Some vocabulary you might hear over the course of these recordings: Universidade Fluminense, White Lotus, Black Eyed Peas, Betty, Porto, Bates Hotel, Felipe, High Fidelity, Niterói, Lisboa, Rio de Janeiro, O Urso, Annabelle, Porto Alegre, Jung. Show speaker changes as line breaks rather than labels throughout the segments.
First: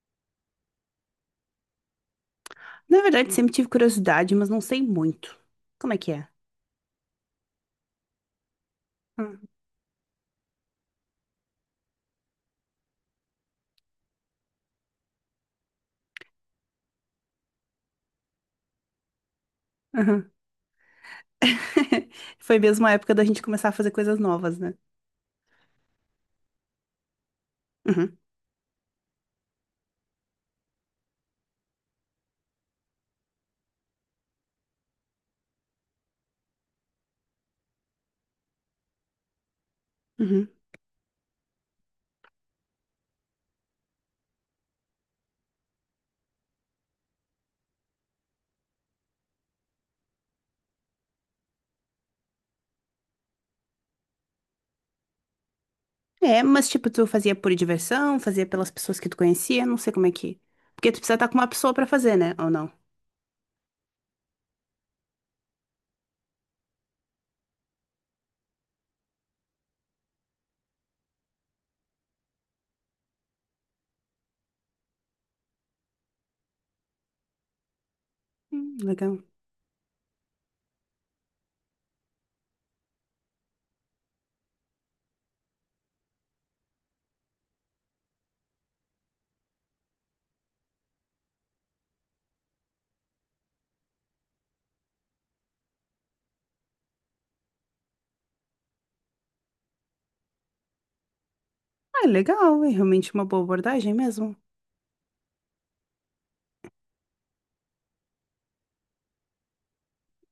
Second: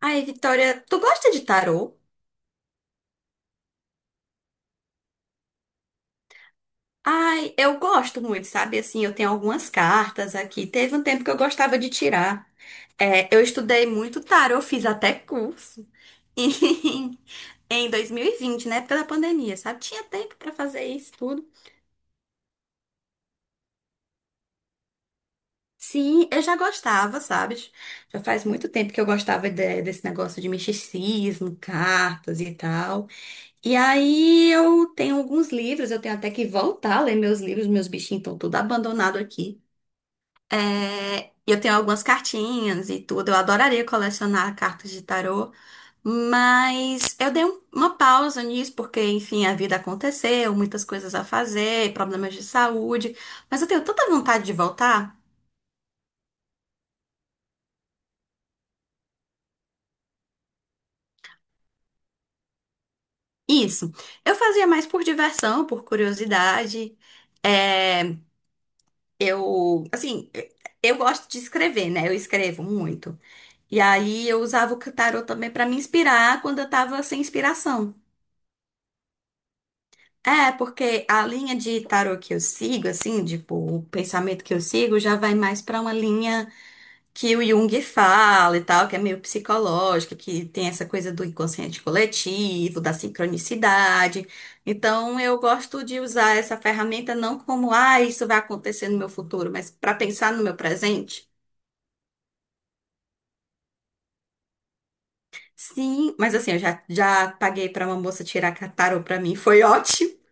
Ai, Vitória, tu gosta de tarô?
Na verdade, sempre tive curiosidade, mas não sei muito. Como é que é?
Ai, eu gosto muito, sabe? Assim, eu tenho
Hum,
algumas cartas aqui. Teve um tempo que eu gostava de tirar. É, eu estudei muito tarô, fiz até curso. Em 2020, na época da pandemia, sabe? Tinha
aham.
tempo pra fazer isso tudo.
Foi mesmo a época da gente começar a fazer coisas novas, né?
Sim, eu já gostava, sabe?
Uhum,
Já faz muito tempo que eu desse negócio de misticismo, cartas e tal. E aí eu tenho alguns livros, eu tenho até que voltar a ler meus livros, meus bichinhos estão tudo abandonado aqui.
uhum.
É, eu tenho algumas cartinhas e tudo, eu adoraria colecionar cartas de tarô, mas eu uma pausa nisso porque, enfim, a vida aconteceu, muitas coisas a fazer, problemas de saúde, mas eu tenho tanta vontade de voltar.
É, mas tipo, tu fazia por diversão, fazia pelas pessoas que tu conhecia, não sei como é que. Porque tu precisa estar com uma pessoa pra fazer, né? Ou não?
Isso, eu fazia mais por diversão, por curiosidade. É, eu, assim, eu gosto de escrever, né? Eu escrevo muito. E aí eu usava o tarô também para me inspirar quando eu tava sem inspiração.
Legal.
É, porque a linha de tarô que eu sigo, assim, tipo, o pensamento que eu sigo já vai mais para uma linha que o Jung fala e tal, que é meio psicológica, que tem essa coisa do inconsciente coletivo, da sincronicidade. Então eu gosto de usar essa ferramenta não como, ah, isso vai acontecer no meu futuro, mas para pensar no meu presente.
Ah, legal, é realmente uma boa abordagem mesmo.
Sim, mas assim, eu já paguei para uma moça tirar tarô para mim, foi ótimo.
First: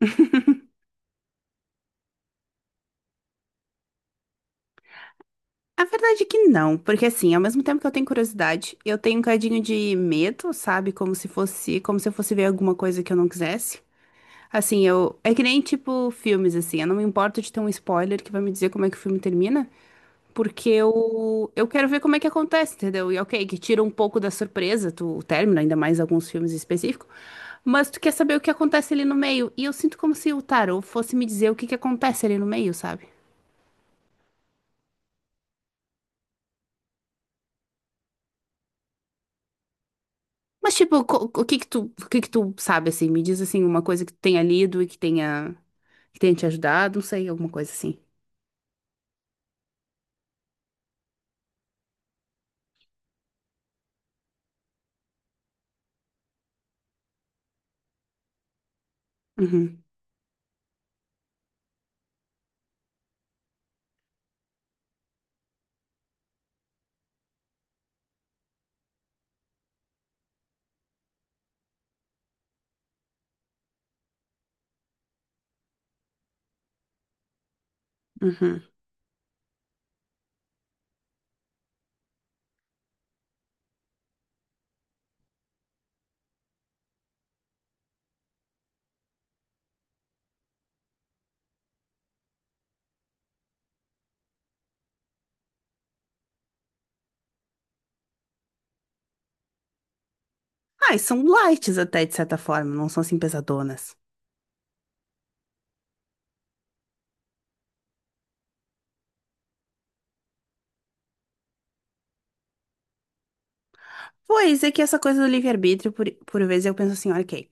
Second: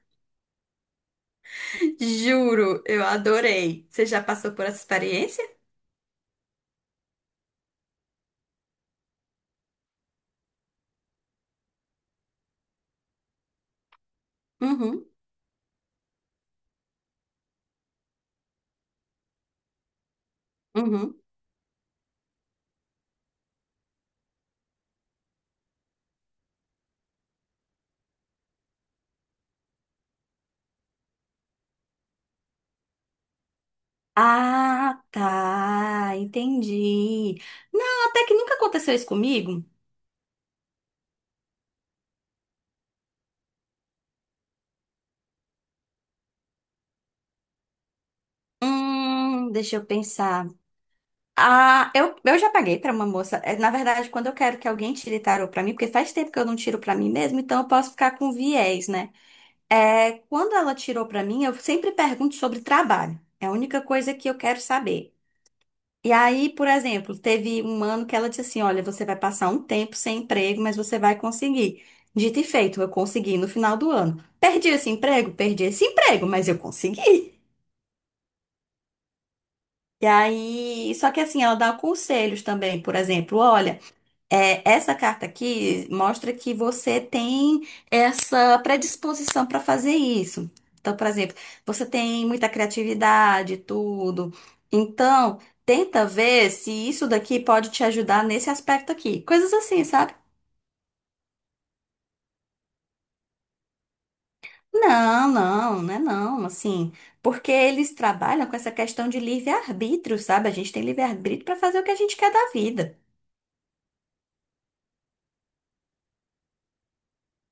Juro, eu adorei. Você já passou por essa experiência?
A verdade é que não, porque assim, ao mesmo tempo que eu tenho curiosidade, eu tenho um cadinho de medo, sabe? Como se eu fosse ver alguma coisa que eu não quisesse. Assim,
Uhum,
eu. É que nem tipo filmes, assim. Eu não me importo de ter um spoiler que vai me dizer como é que o filme termina. Porque
uhum.
eu quero ver como é que acontece, entendeu? E ok, que tira um pouco da surpresa, tu termina, ainda mais alguns filmes específicos. Mas tu quer saber o que acontece ali no meio. E eu sinto como se o tarô fosse me dizer o que que acontece ali no meio, sabe?
Ah, tá, entendi. Não, até que nunca aconteceu isso comigo.
Mas, tipo, o que que tu sabe, assim? Me diz, assim, uma coisa que tu tenha lido e que tenha te ajudado, não sei, alguma coisa assim.
Deixa eu pensar. Ah, eu já paguei pra uma moça. É, na verdade, quando eu quero que alguém tire tarô pra mim, porque faz tempo que eu não tiro pra mim mesmo, então eu posso ficar com viés, né?
Uhum,
É, quando ela tirou pra mim, eu sempre pergunto sobre trabalho. É a única coisa que eu quero saber. E aí, por exemplo, teve um ano que ela disse assim: olha, você vai passar um tempo sem emprego, mas você vai conseguir. Dito e feito, eu consegui no final do ano. Perdi esse emprego? Perdi esse emprego, mas eu consegui.
uhum.
E aí, só que assim, ela dá conselhos também, por exemplo, olha. É, essa carta aqui mostra que você tem essa predisposição para fazer isso. Então, por exemplo, você tem muita criatividade, e tudo. Então, tenta ver se isso daqui pode te ajudar nesse aspecto aqui. Coisas assim, sabe?
Ah, e são lights até, de certa forma, não são assim pesadonas.
Não é não, assim, porque eles trabalham com essa questão de livre-arbítrio, sabe? A gente tem livre-arbítrio para fazer o que a gente quer da vida.
Pois é que essa coisa do livre-arbítrio, por vezes eu penso assim, olha ok.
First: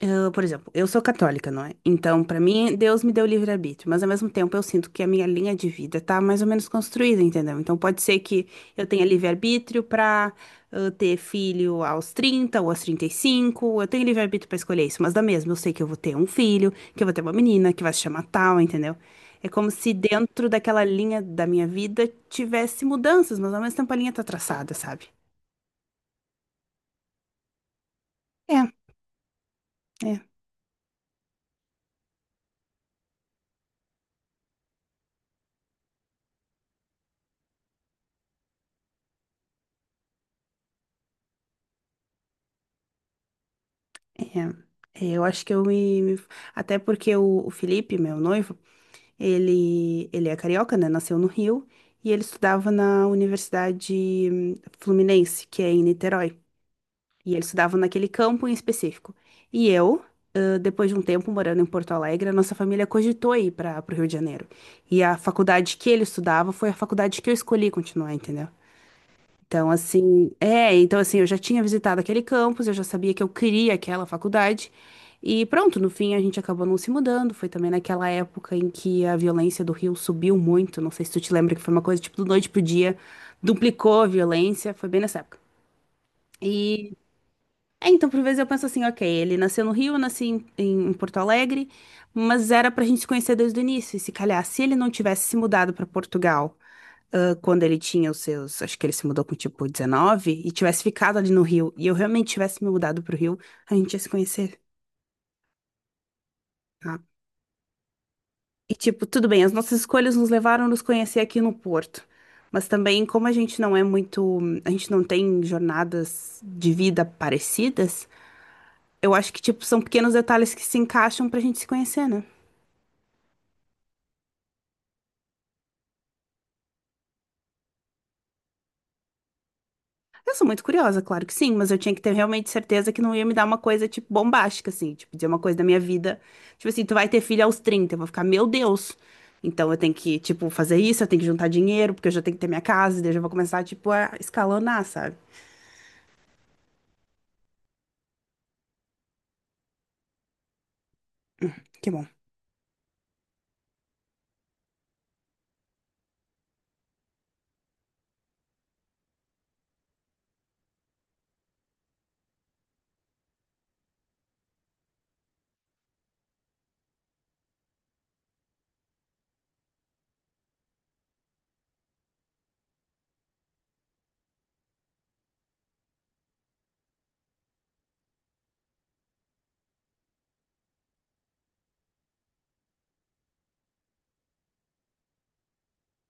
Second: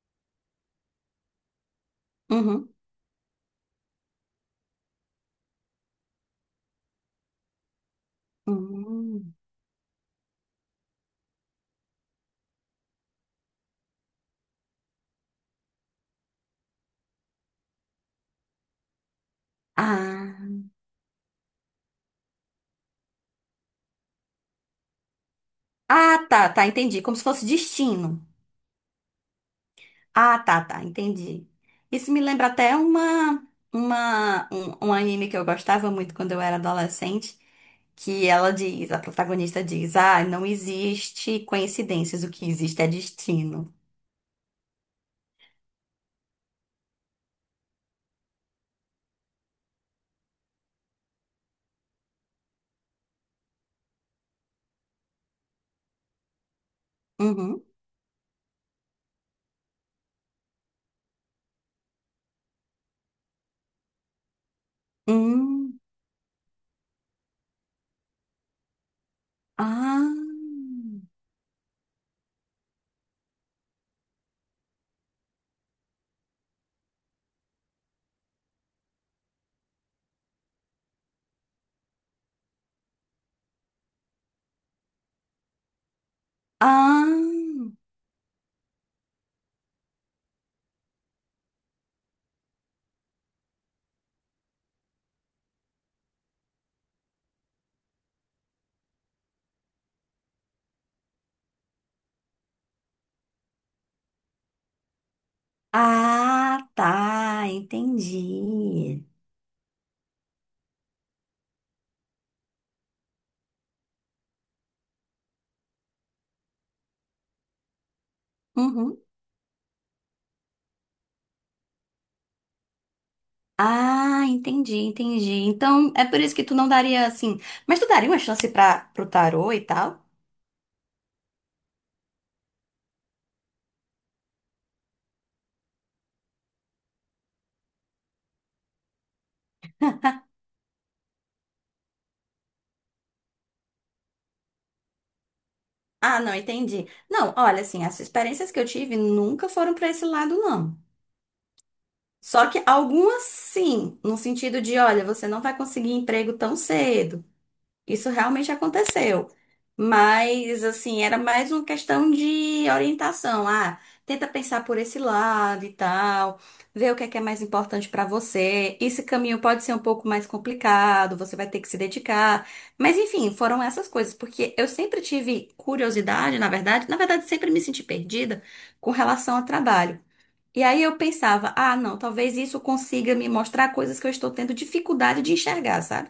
Eu, por exemplo, eu sou católica, não é? Então, pra mim,
Uhum.
Deus me deu livre-arbítrio, mas ao mesmo tempo eu sinto que a minha linha de vida tá mais ou menos construída, entendeu? Então, pode ser que eu tenha
Hum.
livre-arbítrio pra ter filho aos 30 ou aos 35 eu tenho livre-arbítrio pra escolher isso, mas da mesma, eu sei que eu vou ter um filho, que eu vou ter uma menina, que vai se chamar tal, entendeu? É como se dentro
Ah.
daquela linha da minha vida tivesse mudanças, mas ao mesmo tempo a linha tá traçada, sabe?
Ah, tá, tá, entendi. Como se fosse destino.
É, é.
Ah, tá, tá, entendi. Isso me lembra até um anime que eu gostava muito quando eu era adolescente, que ela diz, a protagonista diz, ah, não existe coincidências, o que existe é destino.
É, é, eu acho que eu. Até porque o Felipe, meu noivo, ele é carioca, né? Nasceu no Rio e ele estudava na Universidade Fluminense, que é em Niterói. E ele
Uhum.
estudava naquele campo em específico. E eu, depois de um tempo morando em Porto Alegre, a nossa família cogitou ir para o Rio de Janeiro. E a faculdade
Hum.
que ele estudava foi a faculdade que eu escolhi continuar, entendeu? Então,
Ah.
eu já tinha visitado aquele campus, eu já sabia que eu queria aquela faculdade. E pronto, no fim a gente acabou não se mudando. Foi também naquela época em que a violência do Rio subiu muito. Não sei se tu te lembra que foi uma coisa tipo do noite pro dia, duplicou a violência, foi bem nessa época. E
Ah.
é, então, por vezes eu penso assim, ok, ele nasceu no Rio, eu nasci em Porto Alegre, mas era pra gente se conhecer desde o início. E se calhar, se ele não tivesse se mudado pra Portugal quando ele tinha os seus, acho que ele se mudou com tipo 19, e tivesse ficado ali no Rio, e eu realmente tivesse me mudado pro Rio, a gente ia se conhecer,
Ah,
tá?
tá,
E
entendi.
tipo, tudo bem, as nossas escolhas nos levaram a nos conhecer aqui no Porto. Mas também, como a gente não é muito, a gente não tem jornadas de vida parecidas,
Uhum.
eu acho que tipo são pequenos detalhes que se encaixam pra gente se conhecer, né?
Ah, entendi, entendi. Então, é por isso que tu não daria assim. Mas tu daria uma chance pro tarô e tal?
Eu sou muito curiosa, claro que sim, mas eu tinha que ter realmente certeza que não ia me dar uma coisa, tipo, bombástica, assim, tipo, dizer uma coisa da minha vida. Tipo assim, tu vai ter filho aos 30, eu vou ficar, meu Deus. Então eu tenho que, tipo, fazer isso, eu tenho que juntar dinheiro, porque eu já tenho que ter minha casa, e daí eu já vou começar, tipo, a escalonar, sabe?
Ah, não, entendi. Não, olha, assim, as experiências que eu tive nunca foram para esse lado, não.
Que bom.
Só que algumas sim, no sentido de, olha, você não vai conseguir emprego tão cedo. Isso realmente aconteceu. Mas, assim, era mais uma questão de orientação. Ah, tenta pensar por esse lado e tal, ver o que é mais importante pra você. Esse caminho pode ser um pouco mais complicado, você vai ter que se dedicar. Mas, enfim, foram essas coisas, porque eu sempre tive curiosidade, na verdade, sempre me senti perdida com relação ao trabalho. E aí eu pensava, ah, não, talvez isso consiga me mostrar coisas que eu estou tendo dificuldade de enxergar, sabe?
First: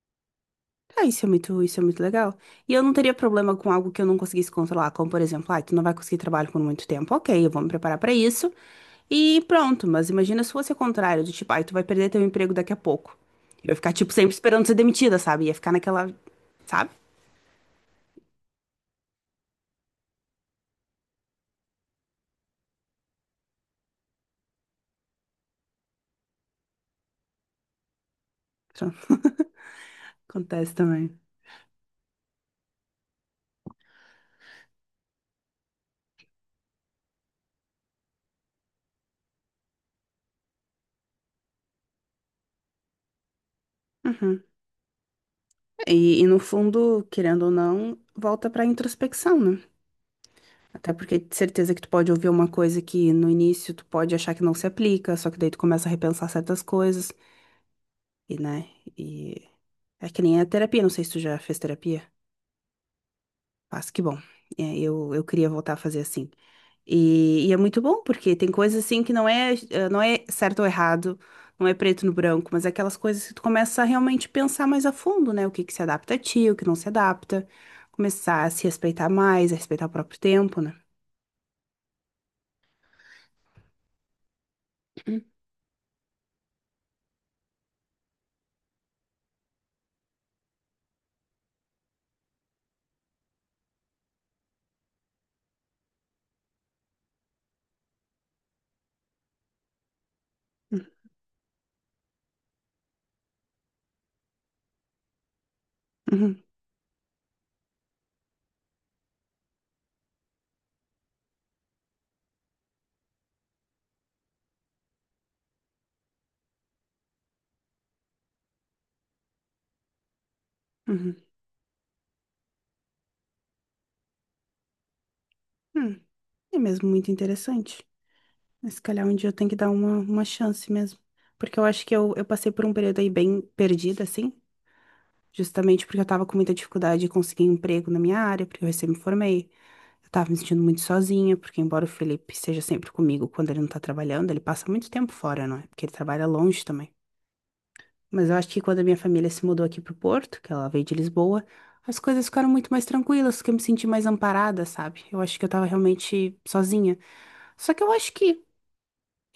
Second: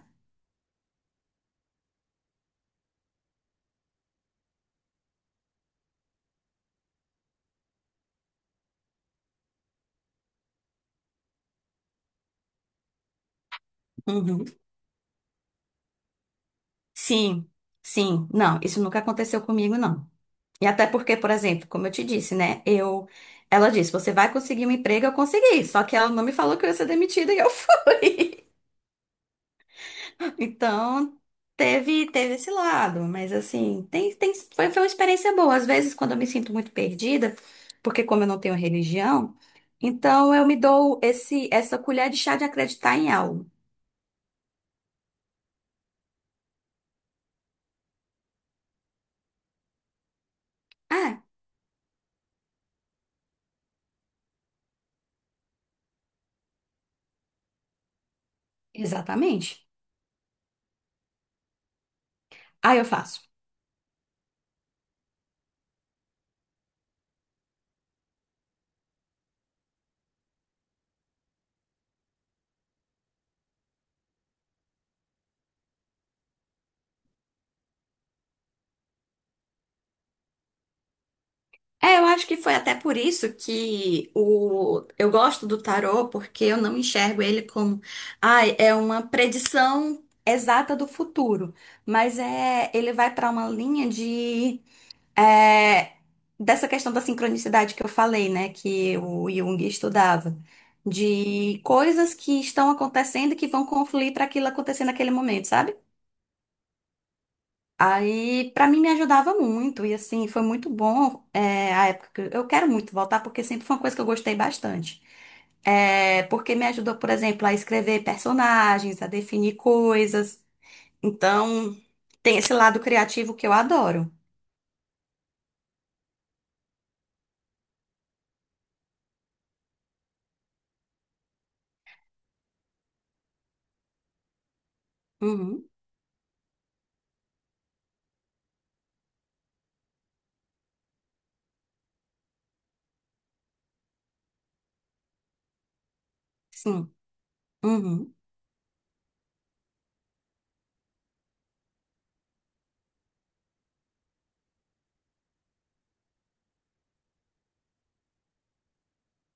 Ah, isso é muito legal. E eu não teria problema com algo que eu não conseguisse controlar, como por exemplo, ah, tu não vai conseguir trabalho por muito tempo. Ok, eu vou me preparar pra isso e pronto. Mas imagina se fosse o contrário, do tipo, ah, tu vai perder teu emprego daqui a pouco. Eu ia ficar, tipo, sempre
Uhum.
esperando ser demitida, sabe? Ia ficar naquela, sabe?
Sim, sim, não, isso nunca aconteceu comigo, não. E até porque, por exemplo, como eu te disse, né? Eu, ela disse, você vai conseguir um emprego, eu consegui. Só que ela não me falou que eu ia ser demitida e eu fui.
Então, acontece
Então,
também.
teve esse lado, mas assim, foi uma experiência boa. Às vezes, quando eu me sinto muito perdida, porque como eu não tenho religião, então eu me dou essa colher de chá de acreditar em algo.
Uhum. E no fundo, querendo ou não, volta pra introspecção, né? Até porque
Ah,
de certeza que tu pode ouvir uma coisa que no início tu pode achar que não se aplica, só que daí tu começa a repensar certas coisas. E, né? E
exatamente.
é que nem a terapia, não sei se tu já fez terapia.
Aí eu faço.
Mas que bom. É, eu queria voltar a fazer assim. E é muito bom, porque tem coisas assim que não é, não é certo ou errado, não é preto no branco, mas é aquelas coisas que tu começa a realmente pensar mais a fundo, né? O que que se adapta a ti, o que não se adapta. Começar a se respeitar mais, a respeitar o próprio tempo, né?
É, eu acho que foi até por isso que eu
Uhum,
gosto do tarô, porque eu não enxergo ele como, ai, é uma predição exata do futuro, mas é, ele vai para uma linha de é, dessa questão da sincronicidade que eu falei, né, que o Jung estudava, de coisas que estão acontecendo e que vão confluir para aquilo acontecer naquele momento, sabe?
uhum,
Aí, pra mim, me ajudava muito. E, assim, foi muito bom é, a época que eu quero muito voltar, porque sempre foi uma coisa que eu gostei bastante. É, porque me ajudou, por exemplo, a escrever personagens, a definir coisas.
uhum.
Então, tem esse lado criativo que eu adoro.
Hum. É mesmo muito interessante. Mas se calhar um dia eu tenho que dar uma chance mesmo. Porque eu acho que eu passei por um período aí bem perdida, assim.
Uhum,
Justamente porque eu tava com muita dificuldade de conseguir um emprego na minha área, porque eu recém me formei. Eu tava me sentindo muito sozinha, porque embora o Felipe seja sempre comigo quando ele não tá trabalhando, ele passa muito tempo fora, não é? Porque ele trabalha longe também.
sim. Uhum.
Mas eu acho que quando a minha família se mudou aqui pro Porto, que ela veio de Lisboa, as coisas ficaram muito mais tranquilas, que eu me senti mais amparada, sabe? Eu acho que eu tava realmente sozinha. Só que eu acho que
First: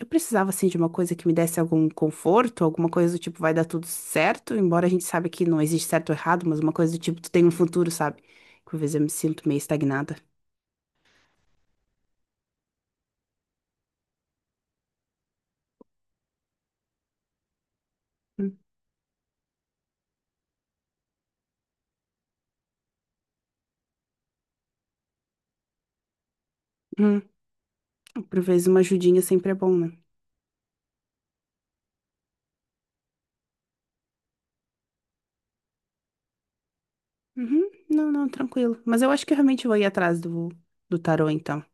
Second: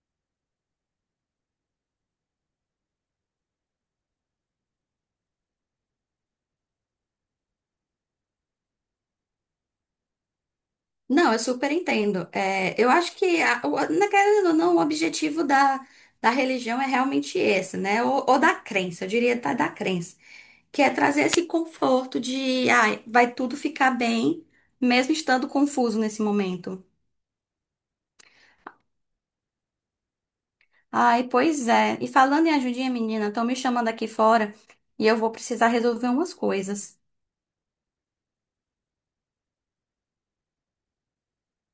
eu precisava, assim, de uma coisa que me desse algum conforto, alguma coisa do tipo, vai dar tudo certo, embora a gente saiba que não existe certo ou errado, mas uma coisa do tipo, tu tem um futuro, sabe? Por vezes eu me sinto meio estagnada.
Não, eu super entendo. É, eu acho que, a, o, na querendo ou não, o objetivo da religião é realmente esse, né? Ou da crença, eu diria tá, da crença, que é trazer esse conforto de, ai, vai tudo ficar bem, mesmo estando confuso nesse momento.
Uhum. Por vezes uma ajudinha sempre é bom, né?
Ai, pois é. E falando em ajudinha, menina, estão me chamando aqui fora e eu vou precisar resolver umas coisas.
Uhum. Não, não, tranquilo. Mas eu acho que eu realmente vou ir atrás do tarô, então.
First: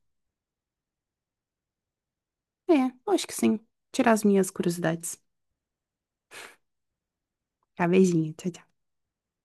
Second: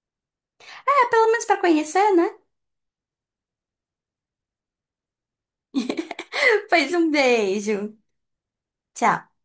É, pelo menos para conhecer, né?
É, eu acho que sim. Tirar as minhas curiosidades.
Pois um
Tá,
beijo.
beijinho. Tchau, tchau.
Tchau.